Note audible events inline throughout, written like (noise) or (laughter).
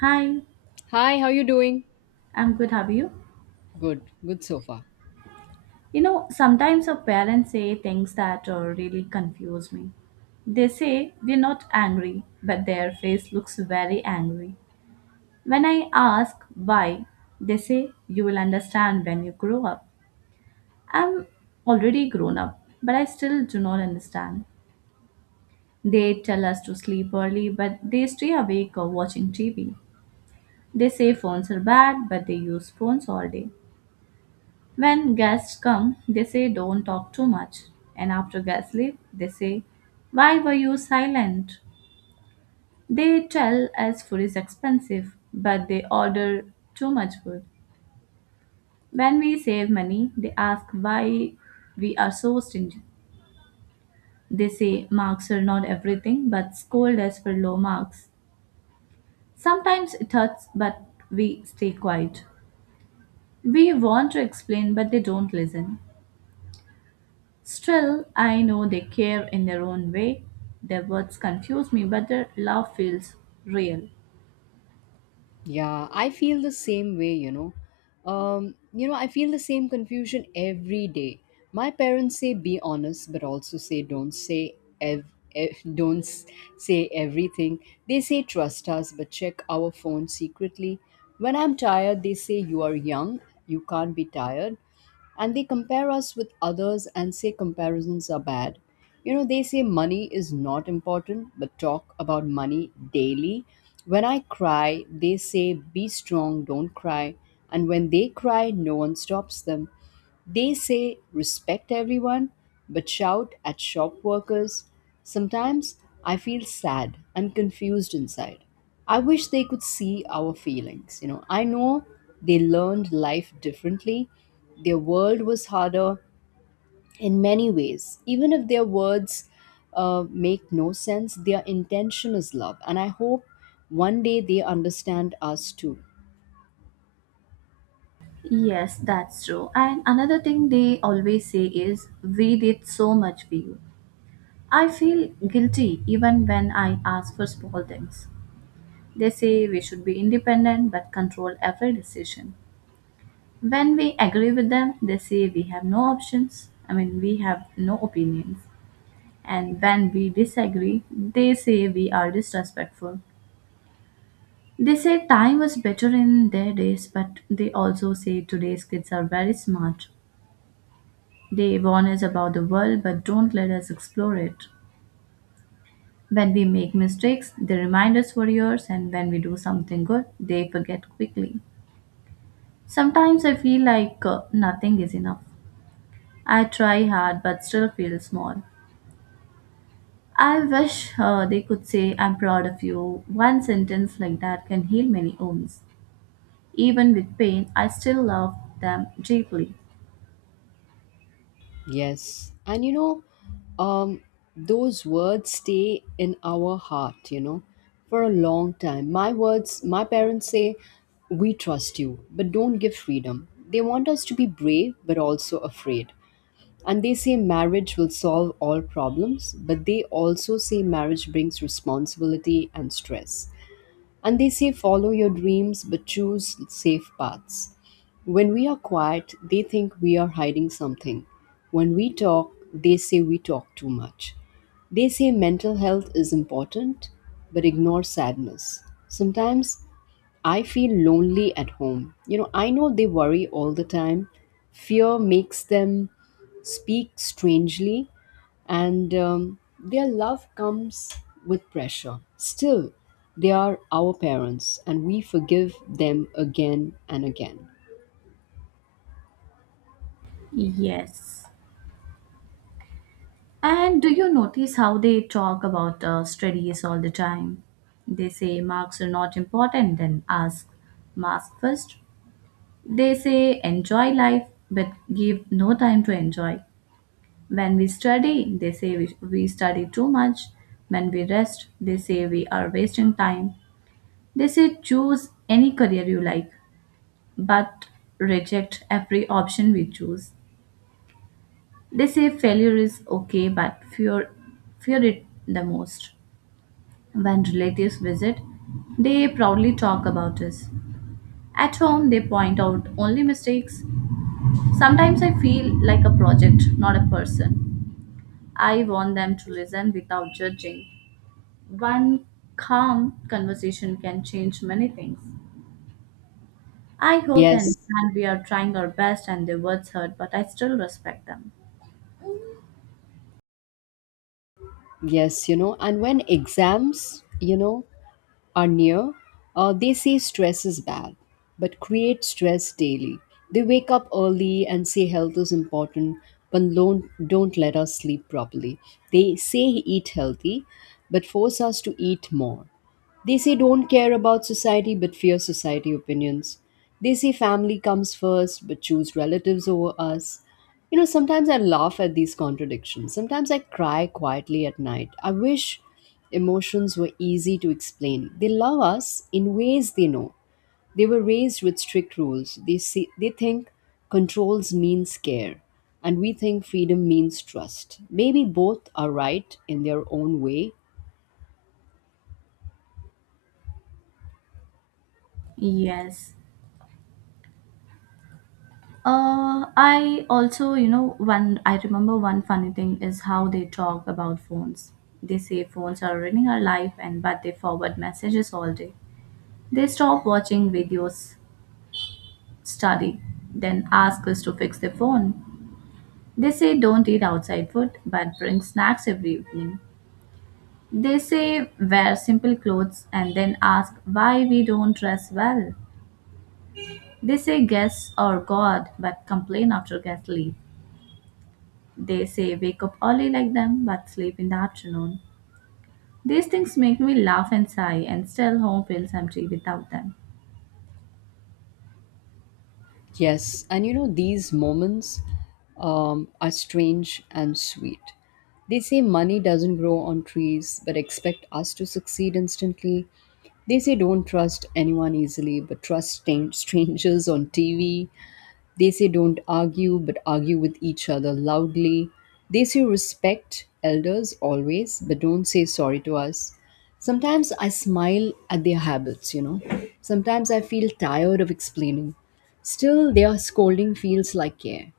Hi, Hi, how you doing? I'm good. How are you? Good, good so far. You know, sometimes our parents say things that really confuse me. They say we're not angry, but their face looks very angry. When I ask why, they say you will understand when you grow up. I'm already grown up, but I still do not understand. They tell us to sleep early, but they stay awake or watching TV. They say phones are bad, but they use phones all day. When guests come, they say, don't talk too much. And after guests leave, they say, why were you silent? They tell us food is expensive, but they order too much food. When we save money, they ask why we are so stingy. They say marks are not everything, but scold us for low marks. Sometimes it hurts, but we stay quiet. We want to explain, but they don't listen. Still, I know they care in their own way. Their words confuse me, but their love feels real. Yeah, I feel the same way, you know. I feel the same confusion every day. My parents say be honest, but also say don't say ev- ev- (laughs) don't s- say everything. They say trust us, but check our phone secretly. When I'm tired, they say you are young, you can't be tired. And they compare us with others and say comparisons are bad. You know, they say money is not important, but talk about money daily. When I cry, they say, be strong, don't cry. And when they cry, no one stops them. They say respect everyone but shout at shop workers. Sometimes I feel sad and confused inside. I wish they could see our feelings. You know, I know they learned life differently. Their world was harder in many ways. Even if their words make no sense, their intention is love. And I hope one day they understand us too. Yes, that's true. And another thing they always say is, we did so much for you. I feel guilty even when I ask for small things. They say we should be independent but control every decision. When we agree with them, they say we have no options. I mean, we have no opinions. And when we disagree, they say we are disrespectful. They say time was better in their days, but they also say today's kids are very smart. They warn us about the world but don't let us explore it. When we make mistakes, they remind us for years, and when we do something good, they forget quickly. Sometimes I feel like nothing is enough. I try hard but still feel small. I wish they could say, I'm proud of you. One sentence like that can heal many wounds. Even with pain, I still love them deeply. Yes. And you know, um, those words stay in our heart, you know, for a long time. My words, my parents say, we trust you, but don't give freedom. They want us to be brave, but also afraid. And they say marriage will solve all problems, but they also say marriage brings responsibility and stress. And they say follow your dreams but choose safe paths. When we are quiet, they think we are hiding something. When we talk, they say we talk too much. They say mental health is important but ignore sadness. Sometimes I feel lonely at home. You know, I know they worry all the time. Fear makes them speak strangely, and their love comes with pressure. Still, they are our parents, and we forgive them again and again. Yes. And do you notice how they talk about studies all the time? They say marks are not important, then ask mask first. They say enjoy life, but give no time to enjoy. When we study, they say we study too much. When we rest, they say we are wasting time. They say choose any career you like, but reject every option we choose. They say failure is okay, but fear it the most. When relatives visit, they proudly talk about us. At home, they point out only mistakes. Sometimes I feel like a project, not a person. I want them to listen without judging. One calm conversation can change many things. I hope they Yes, understand we are trying our best and their words hurt, but I still respect them. yes, you know, and when exams, you know, are near, they say stress is bad, but create stress daily. They wake up early and say health is important, but don't let us sleep properly. They say eat healthy, but force us to eat more. They say don't care about society but fear society opinions. They say family comes first but choose relatives over us. You know, sometimes I laugh at these contradictions. Sometimes I cry quietly at night. I wish emotions were easy to explain. They love us in ways they know. They were raised with strict rules. They think controls means care and we think freedom means trust. Maybe both are right in their own way. Yes. I also, you know, one I remember one funny thing is how they talk about phones. They say phones are ruining our life, and but they forward messages all day. They stop watching videos, study, then ask us to fix their phone. They say don't eat outside food, but bring snacks every evening. They say wear simple clothes and then ask why we don't dress well. They say guess or God, but complain after guest leave. They say wake up early like them but sleep in the afternoon. These things make me laugh and sigh and still home feels empty without them. Yes, and you know, these moments are strange and sweet. They say money doesn't grow on trees, but expect us to succeed instantly. They say don't trust anyone easily, but trust stan- (laughs) strangers on TV. They say don't argue, but argue with each other loudly. They say respect elders always, but don't say sorry to us. Sometimes I smile at their habits, you know. Sometimes I feel tired of explaining. Still, their scolding feels like care.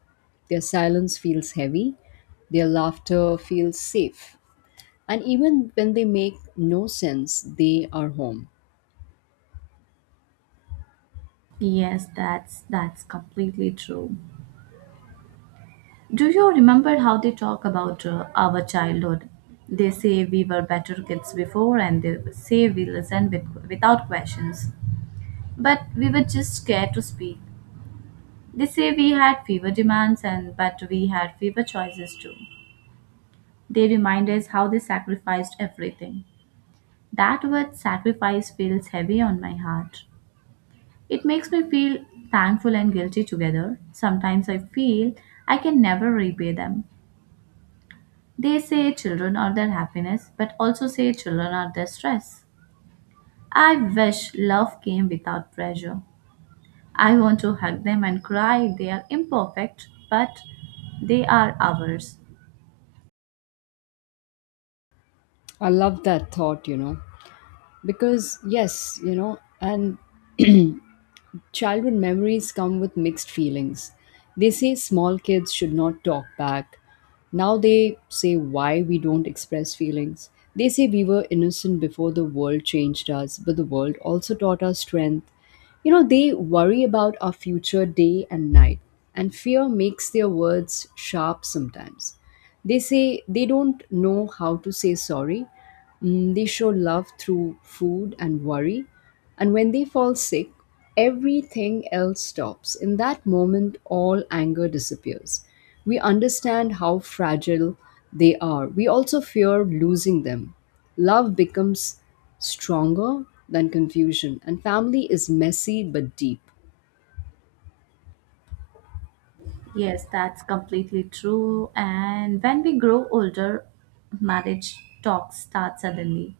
Their silence feels heavy. Their laughter feels safe. And even when they make no sense, they are home. Yes, that's completely true. Do you remember how they talk about our childhood? They say we were better kids before and they say we listened with, without questions. But we were just scared to speak. They say we had fewer demands and but we had fewer choices too. They remind us how they sacrificed everything. That word sacrifice feels heavy on my heart. It makes me feel thankful and guilty together. Sometimes I feel I can never repay them. They say children are their happiness, but also say children are their stress. I wish love came without pressure. I want to hug them and cry. They are imperfect, but they are ours. I love that thought, you know, because yes, you know, and childhood memories come with mixed feelings. They say small kids should not talk back. Now they say why we don't express feelings. They say we were innocent before the world changed us, but the world also taught us strength. You know, they worry about our future day and night, and fear makes their words sharp sometimes. They say they don't know how to say sorry. Mm, they show love through food and worry. And when they fall sick, everything else stops. In that moment, all anger disappears. We understand how fragile they are. We also fear losing them. Love becomes stronger than confusion, and family is messy but deep. Yes, that's completely true. And when we grow older, marriage talk starts suddenly.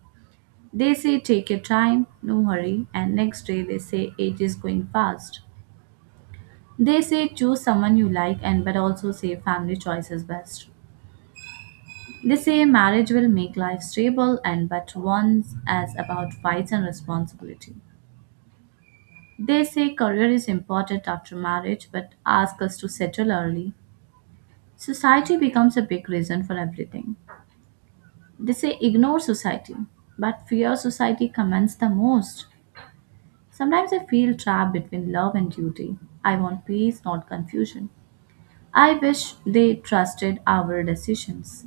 They say take your time, no hurry, and next day they say age is going fast. They say choose someone you like and but also say family choice is best. They say marriage will make life stable and but once as about fights and responsibility. They say career is important after marriage but ask us to settle early. Society becomes a big reason for everything. They say ignore society, but fear society commends the most. Sometimes I feel trapped between love and duty. I want peace, not confusion. I wish they trusted our decisions.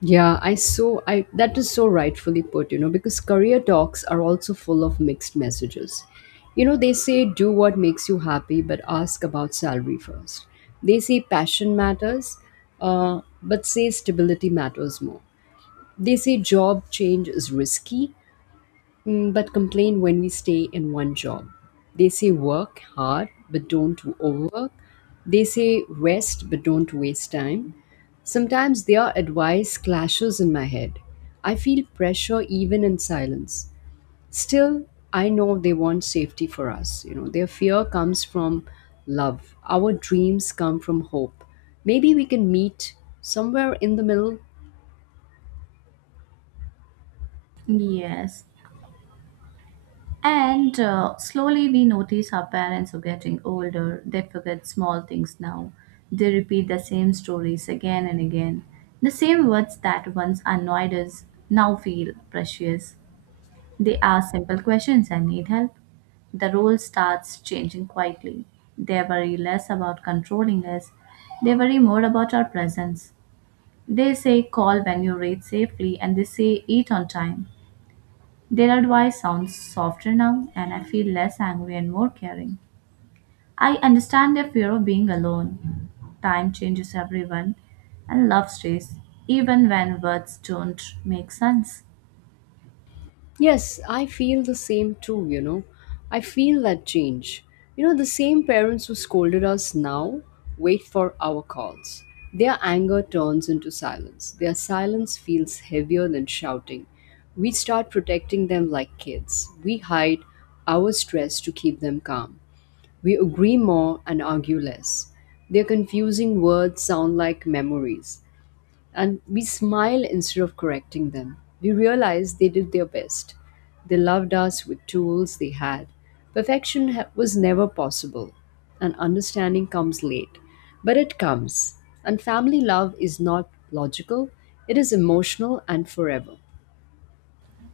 I that is so rightfully put, you know, because career talks are also full of mixed messages. You know, they say do what makes you happy, but ask about salary first. They say passion matters, but say stability matters more. They say job change is risky. Mm, but complain when we stay in one job. They say work hard, but don't overwork. They say rest, but don't waste time. Sometimes their advice clashes in my head. I feel pressure even in silence. Still, I know they want safety for us. You know, their fear comes from love. Our dreams come from hope. Maybe we can meet somewhere in the middle. Yes. And slowly we notice our parents are getting older. They forget small things now. They repeat the same stories again and again. The same words that once annoyed us now feel precious. They ask simple questions and need help. The role starts changing quietly. They worry less about controlling us, they worry more about our presence. They say call when you reach safely and they say eat on time. Their advice sounds softer now and I feel less angry and more caring. I understand their fear of being alone. Time changes everyone and love stays, even when words don't make sense. Yes, I feel the same too, you know. I feel that change. You know, the same parents who scolded us now wait for our calls. Their anger turns into silence. Their silence feels heavier than shouting. We start protecting them like kids. We hide our stress to keep them calm. We agree more and argue less. Their confusing words sound like memories and we smile instead of correcting them. We realize they did their best. They loved us with tools they had. Perfection was never possible, and understanding comes late, but it comes. And family love is not logical, it is emotional and forever.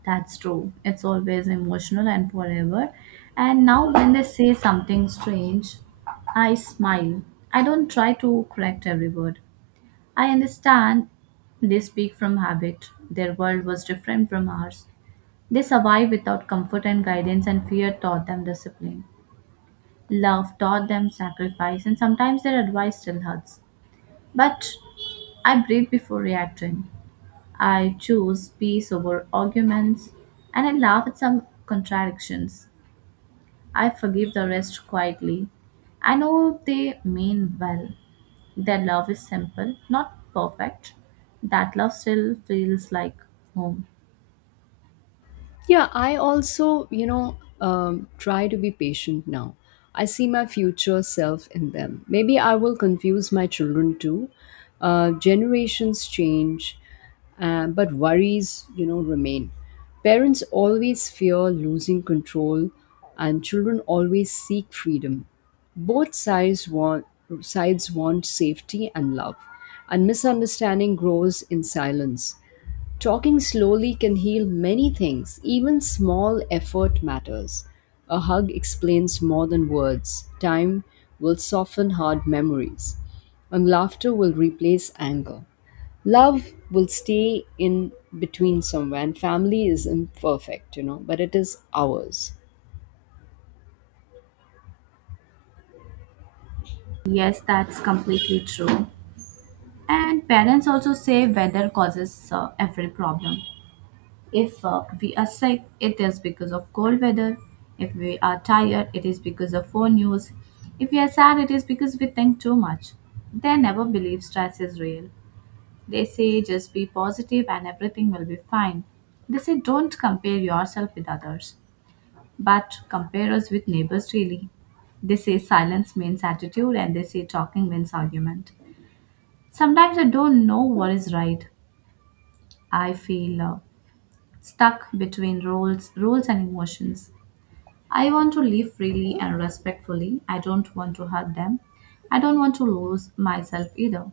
That's true. It's always emotional and forever. And now, when they say something strange, I smile. I don't try to correct every word. I understand they speak from habit. Their world was different from ours. They survived without comfort and guidance, and fear taught them discipline. Love taught them sacrifice, and sometimes their advice still hurts. But I breathe before reacting. I choose peace over arguments and I laugh at some contradictions. I forgive the rest quietly. I know they mean well. Their love is simple, not perfect. That love still feels like home. Yeah, I also, you know, try to be patient now. I see my future self in them. Maybe I will confuse my children too. Generations change, but worries, you know, remain. Parents always fear losing control, and children always seek freedom. Both sides want Sides want safety and love, and misunderstanding grows in silence. Talking slowly can heal many things, even small effort matters. A hug explains more than words. Time will soften hard memories, and laughter will replace anger. Love will stay in between somewhere, and family is imperfect, you know, but it is ours. Yes, that's completely true. And parents also say weather causes every problem. If we are sick, it is because of cold weather. If we are tired, it is because of phone use. If we are sad, it is because we think too much. They never believe stress is real. They say just be positive and everything will be fine. They say don't compare yourself with others, but compare us with neighbors really. They say silence means attitude and they say talking means argument. Sometimes I don't know what is right. I feel stuck between roles, rules and emotions. I want to live freely and respectfully. I don't want to hurt them. I don't want to lose myself either.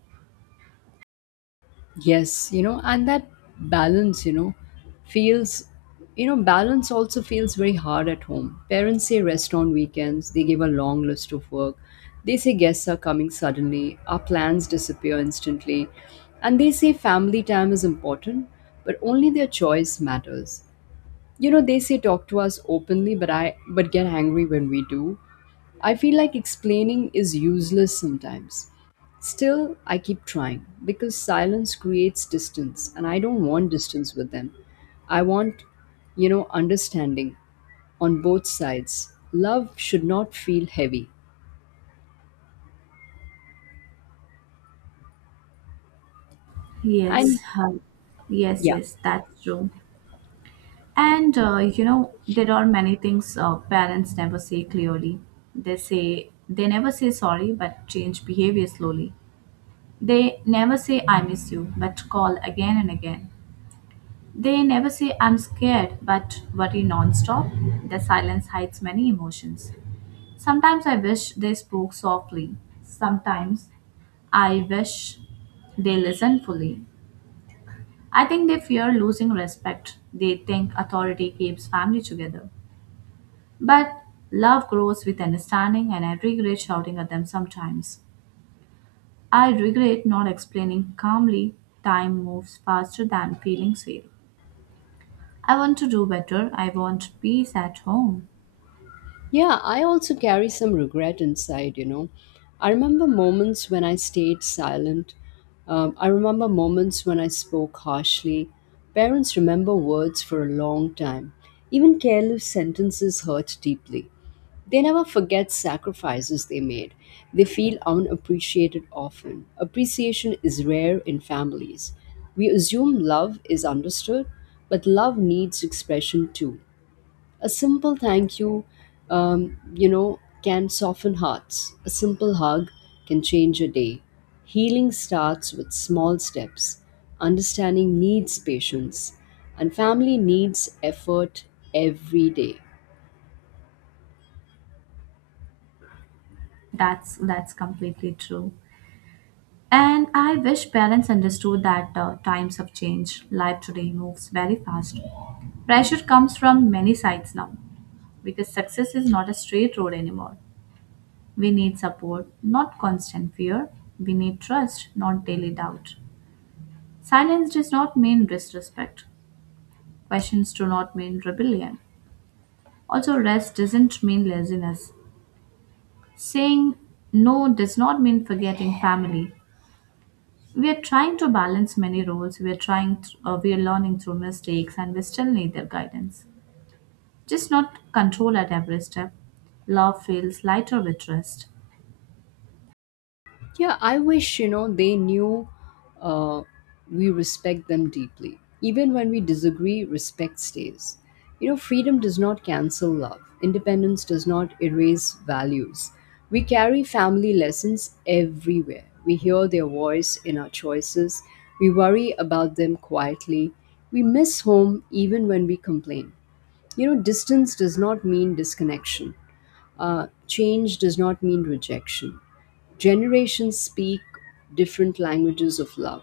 Yes, you know, and that balance, you know, feels, you know, balance also feels very hard at home. Parents say rest on weekends, they give a long list of work. They say guests are coming suddenly, our plans disappear instantly. And they say family time is important, but only their choice matters. You know, they say talk to us openly, but get angry when we do. I feel like explaining is useless sometimes. Still, I keep trying because silence creates distance, and I don't want distance with them. I want, you know, understanding on both sides. Love should not feel heavy. And Yes, uh, yeah. yes, that's true. And you know, there are many things parents never say clearly. They say they never say sorry, but change behavior slowly. They never say I miss you, but call again and again. They never say I'm scared, but worry nonstop. Their silence hides many emotions. Sometimes I wish they spoke softly. Sometimes I wish they listened fully. I think they fear losing respect. They think authority keeps family together. But love grows with understanding, and I regret shouting at them sometimes. I regret not explaining calmly. Time moves faster than feelings fail. I want to do better. I want peace at home. Yeah, I also carry some regret inside, you know. I remember moments when I stayed silent. I remember moments when I spoke harshly. Parents remember words for a long time. Even careless sentences hurt deeply. They never forget sacrifices they made. They feel unappreciated often. Appreciation is rare in families. We assume love is understood, but love needs expression too. A simple thank you, you know, can soften hearts. A simple hug can change a day. Healing starts with small steps. Understanding needs patience, and family needs effort every day. That's completely true. And I wish parents understood that times have changed. Life today moves very fast. Pressure comes from many sides now because success is not a straight road anymore. We need support, not constant fear. We need trust, not daily doubt. Silence does not mean disrespect. Questions do not mean rebellion. Also, rest doesn't mean laziness. Saying no does not mean forgetting family. We are trying to balance many roles. We are learning through mistakes and we still need their guidance, just not control at every step. Love feels lighter with trust. Yeah, I wish, you know, they knew uh, we respect them deeply. Even when we disagree, respect stays. You know, freedom does not cancel love, independence does not erase values. We carry family lessons everywhere. We hear their voice in our choices, we worry about them quietly. We miss home even when we complain. You know, distance does not mean disconnection. Change does not mean rejection. Generations speak different languages of love.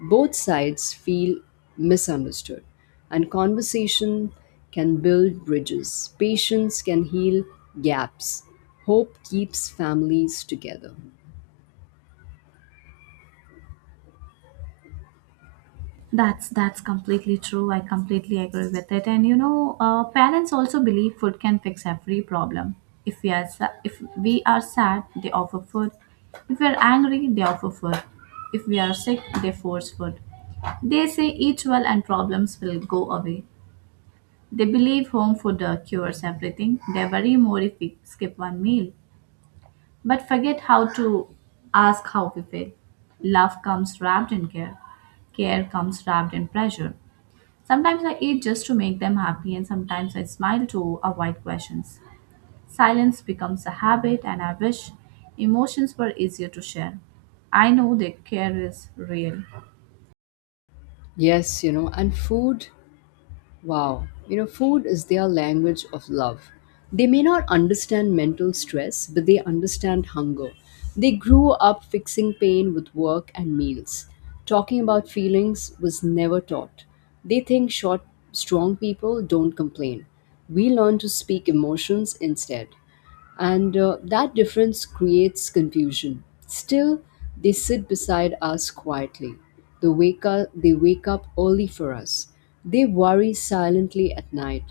Both sides feel misunderstood, and conversation can build bridges. Patience can heal gaps. Hope keeps families together. That's completely true. I completely agree with it. And you know, parents also believe food can fix every problem. If we are sad, they offer food. If we are angry, they offer food. If we are sick, they force food. They say eat well and problems will go away. They believe home food cures everything. They worry more if we skip one meal, but forget how to ask how we feel. Love comes wrapped in care, care comes wrapped in pressure. Sometimes I eat just to make them happy, and sometimes I smile to avoid questions. Silence becomes a habit, and I wish emotions were easier to share. I know that care is real. Yes, you know, and food wow, you know, food is their language of love. They may not understand mental stress, but they understand hunger. They grew up fixing pain with work and meals. Talking about feelings was never taught. They think short, strong people don't complain. We learn to speak emotions instead and that difference creates confusion. Still, they sit beside us quietly. They wake up early for us. They worry silently at night,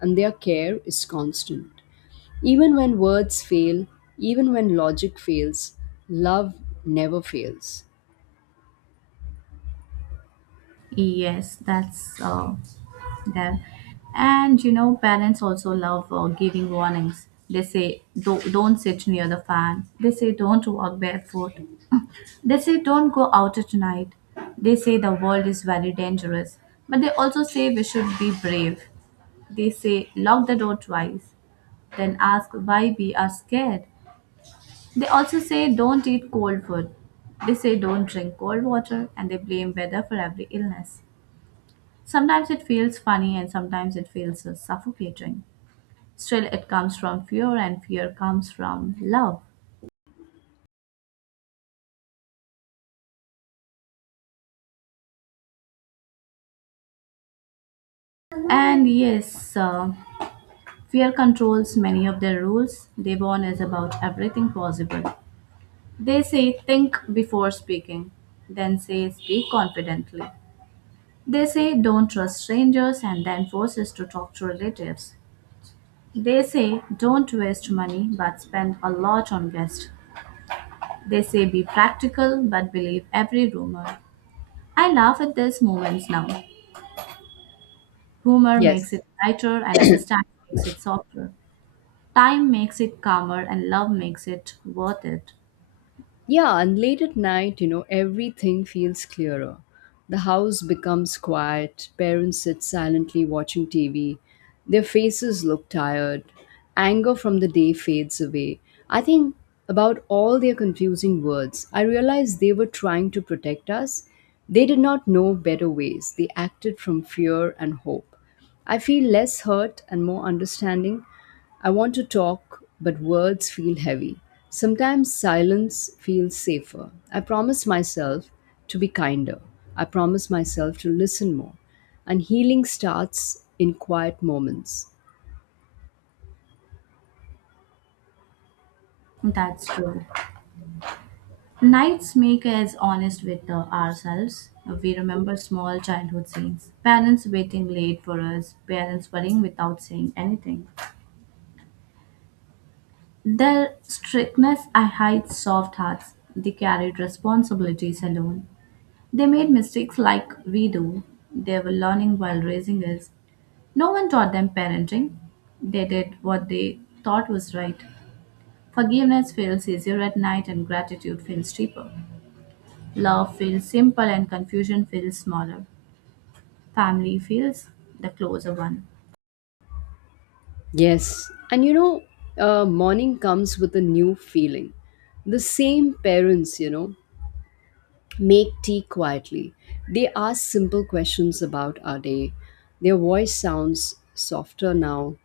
and their care is constant. Even when words fail, even when logic fails, love never fails. Yes, that's there. And you know, parents also love giving warnings. They say, don't sit near the fan. They say, don't walk barefoot. (laughs) They say, don't go out at night. They say, the world is very dangerous. But they also say, we should be brave. They say, lock the door twice. Then ask why we are scared. They also say, don't eat cold food. They say, don't drink cold water. And they blame weather for every illness. Sometimes it feels funny and sometimes it feels suffocating. Still, it comes from fear, and fear comes from love. And yes, fear controls many of their rules. Devon is about everything possible. They say, think before speaking, then say, speak confidently. They say, don't trust strangers, and then force us to talk to relatives. They say, don't waste money but spend a lot on guests. They say, be practical but believe every rumor. I laugh at these moments now. Humor makes Yes. it lighter, and understanding makes it softer. Time makes it calmer, and love makes it worth it. Yeah, and late at night, you know, everything feels clearer. The house becomes quiet, parents sit silently watching TV, their faces look tired, anger from the day fades away. I think about all their confusing words. I realized they were trying to protect us. They did not know better ways, they acted from fear and hope. I feel less hurt and more understanding. I want to talk, but words feel heavy. Sometimes silence feels safer. I promise myself to be kinder. I promise myself to listen more. And healing starts in quiet moments. That's true. Nights make us honest with ourselves. We remember small childhood scenes. Parents waiting late for us, parents worrying without saying anything. Their strictness I hide soft hearts. They carried responsibilities alone. They made mistakes like we do. They were learning while raising us. No one taught them parenting. They did what they thought was right. Forgiveness feels easier at night and gratitude feels cheaper. Love feels simple and confusion feels smaller. Family feels the closer one. Yes, and you know, morning comes with a new feeling. The same parents, you know, make tea quietly. They ask simple questions about our day. Their voice sounds softer now.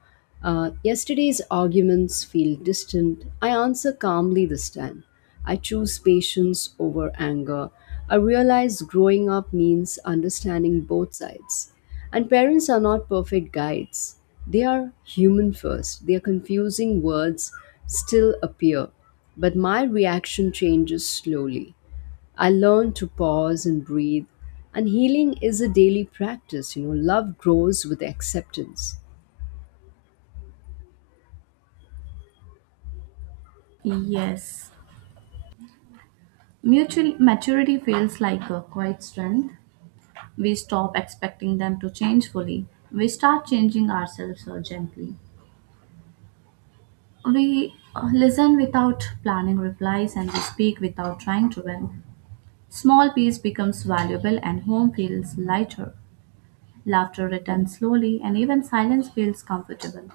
Yesterday's arguments feel distant. I answer calmly this time. I choose patience over anger. I realize growing up means understanding both sides. And parents are not perfect guides. They are human first. Their confusing words still appear, but my reaction changes slowly. I learned to pause and breathe. And healing is a daily practice. Love grows with acceptance. Yes. Mutual maturity feels like a quiet strength. We stop expecting them to change fully. We start changing ourselves so gently. We listen without planning replies and we speak without trying to win. Small peace becomes valuable and home feels lighter. Laughter returns slowly and even silence feels comfortable.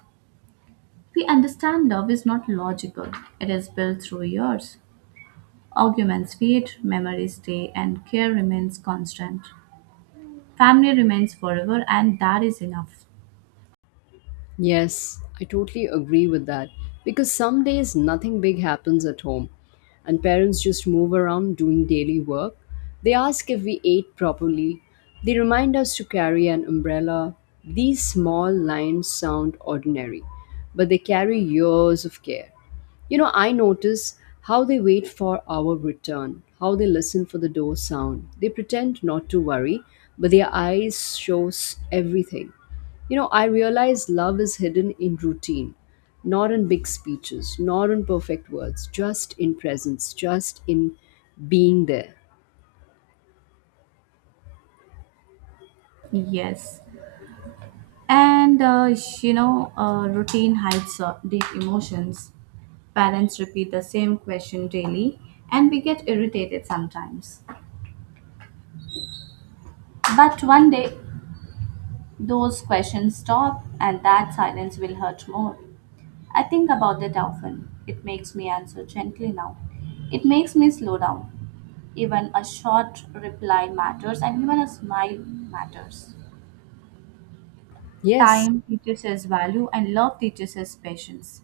We understand love is not logical, it is built through years. Arguments fade, memories stay, and care remains constant. Family remains forever, and that is enough. Yes, I totally agree with that. Because some days nothing big happens at home, and parents just move around doing daily work. They ask if we ate properly. They remind us to carry an umbrella. These small lines sound ordinary, but they carry years of care. I notice how they wait for our return, how they listen for the door sound. They pretend not to worry, but their eyes shows everything. I realize love is hidden in routine, not in big speeches, not in perfect words, just in presence, just in being there. Yes. And uh, Routine hides deep emotions. Parents repeat the same question daily, and we get irritated sometimes. But one day, those questions stop, and that silence will hurt more. I think about it often. It makes me answer gently now. It makes me slow down. Even a short reply matters, and even a smile matters. Yes. Time teaches us value, and love teaches us patience.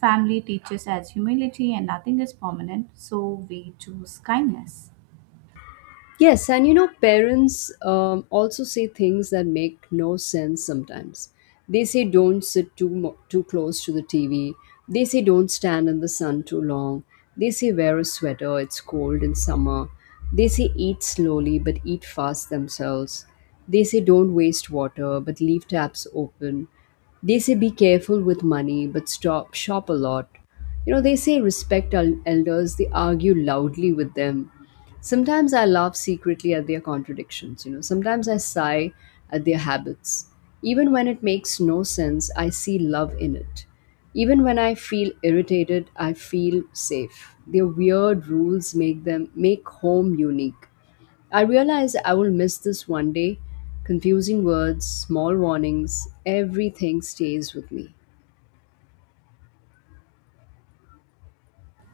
Family teaches us humility and nothing is permanent, so we choose kindness. Yes, and you know, parents also say things that make no sense sometimes. They say don't sit too close to the TV. They say don't stand in the sun too long. They say wear a sweater, it's cold in summer. They say eat slowly but eat fast themselves. They say don't waste water but leave taps open. They say be careful with money but stop shop a lot. You know, they say respect elders, they argue loudly with them. Sometimes I laugh secretly at their contradictions. Sometimes I sigh at their habits. Even when it makes no sense, I see love in it. Even when I feel irritated, I feel safe. Their weird rules make them make home unique. I realize I will miss this one day. Confusing words, small warnings, everything stays with me.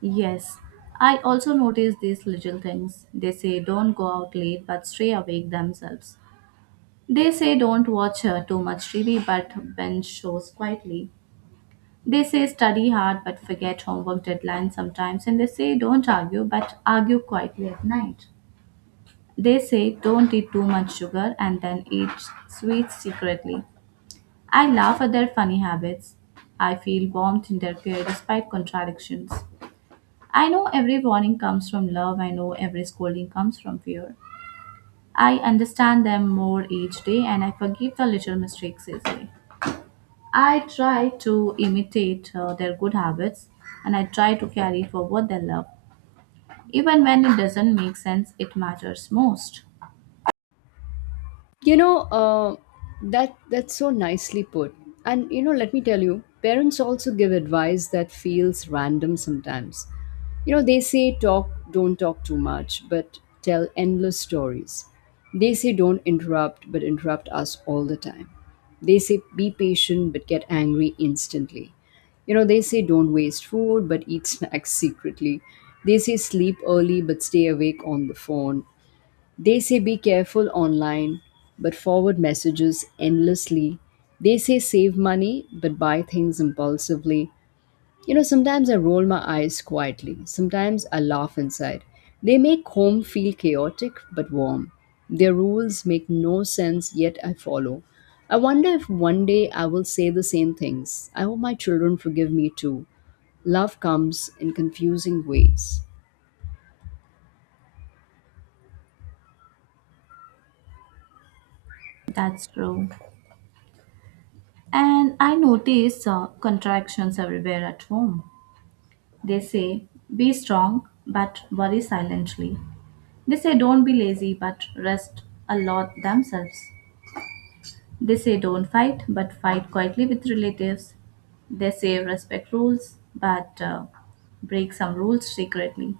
Yes, I also notice these little things. They say don't go out late but stay awake themselves. They say don't watch too much TV but binge shows quietly. They say study hard but forget homework deadlines sometimes. And they say don't argue but argue quietly at night. They say don't eat too much sugar and then eat sweets secretly. I laugh at their funny habits. I feel warmth in their care despite contradictions. I know every warning comes from love. I know every scolding comes from fear. I understand them more each day and I forgive the little mistakes easily. I try to imitate their good habits and I try to carry forward their love. Even when it doesn't make sense, it matters most. You know, uh, that's so nicely put. And you know, let me tell you, parents also give advice that feels random sometimes. You know, they say don't talk too much, but tell endless stories. They say don't interrupt, but interrupt us all the time. They say be patient, but get angry instantly. You know, they say don't waste food, but eat (laughs) snacks secretly. They say sleep early, but stay awake on the phone. They say be careful online, but forward messages endlessly. They say save money, but buy things impulsively. You know, sometimes I roll my eyes quietly, sometimes I laugh inside. They make home feel chaotic but warm. Their rules make no sense, yet I follow. I wonder if one day I will say the same things. I hope my children forgive me too. Love comes in confusing ways. That's true. And I notice contractions everywhere at home. They say, be strong but worry silently. They say, don't be lazy but rest a lot themselves. They say, don't fight but fight quietly with relatives. They say, respect rules but break some rules secretly.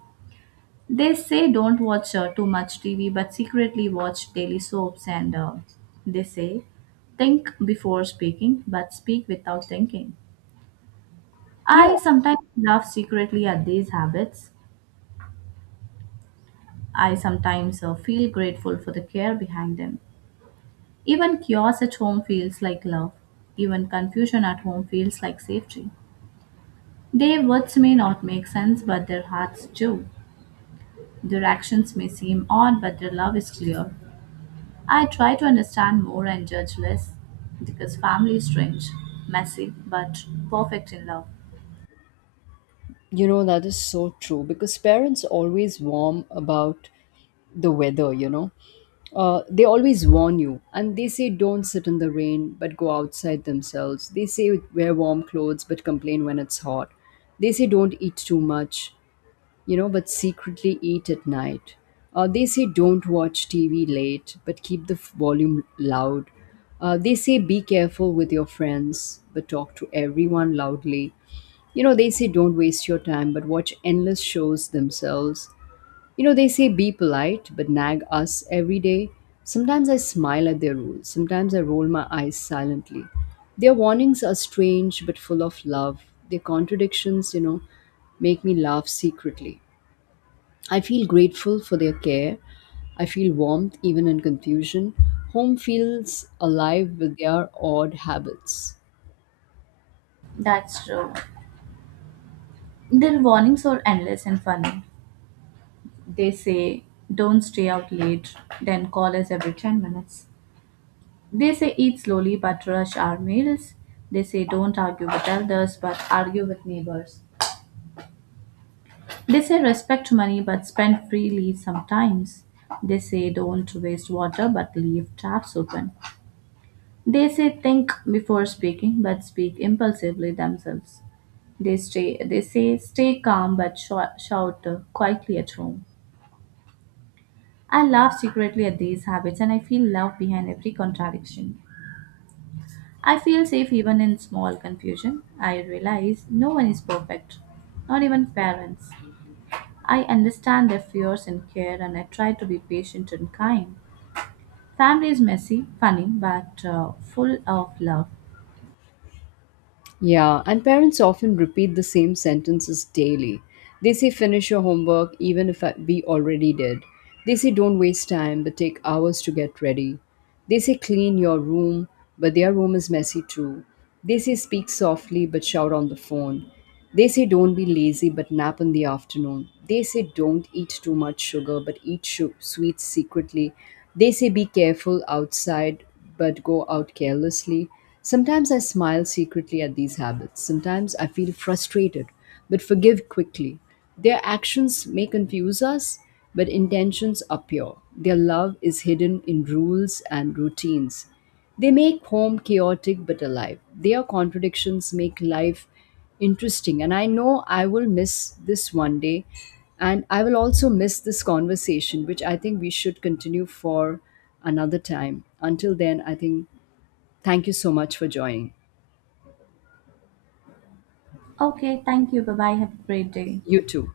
They say, don't watch too much TV but secretly watch daily soaps. And they say, think before speaking but speak without thinking. Yeah. I sometimes laugh secretly at these habits. I sometimes feel grateful for the care behind them. Even chaos at home feels like love. Even confusion at home feels like safety. Their words may not make sense, but their hearts do. Their actions may seem odd, but their love is clear. I try to understand more and judge less because family is strange, messy, but perfect in love. You know, that is so true because parents always warn about the weather, you know. They always warn you and they say don't sit in the rain but go outside themselves. They say wear warm clothes but complain when it's hot. They say don't eat too much, you know, but secretly eat at night. They say don't watch TV late but keep the volume loud. They say be careful with your friends but talk to everyone loudly. You know, they say don't waste your time, but watch endless shows themselves. You know, they say be polite, but nag us every day. Sometimes I smile at their rules, sometimes I roll my eyes silently. Their warnings are strange but full of love. Their contradictions, you know, make me laugh secretly. I feel grateful for their care. I feel warmth even in confusion. Home feels alive with their odd habits. That's true. Their warnings are endless and funny. They say, don't stay out late, then call us every 10 minutes. They say eat slowly but rush our meals. They say don't argue with elders but argue with neighbors. They say respect money but spend freely sometimes. They say don't waste water but leave taps open. They say think before speaking but speak impulsively themselves. They say stay calm but shout quietly at home. I laugh secretly at these habits and I feel love behind every contradiction. I feel safe even in small confusion. I realize no one is perfect, not even parents. I understand their fears and care, and I try to be patient and kind. Family is messy, funny, but full of love. Yeah, and parents often repeat the same sentences daily. They say, finish your homework, even if we already did. They say, don't waste time, but take hours to get ready. They say, clean your room, but their room is messy too. They say, speak softly, but shout on the phone. They say, don't be lazy, but nap in the afternoon. They say, don't eat too much sugar, but eat sweets secretly. They say, be careful outside, but go out carelessly. Sometimes I smile secretly at these habits. Sometimes I feel frustrated, but forgive quickly. Their actions may confuse us, but intentions are pure. Their love is hidden in rules and routines. They make home chaotic but alive. Their contradictions make life interesting. And I know I will miss this one day. And I will also miss this conversation, which I think we should continue for another time. Until then, I think thank you so much for joining. Okay, thank you. Bye bye. Have a great day. You too.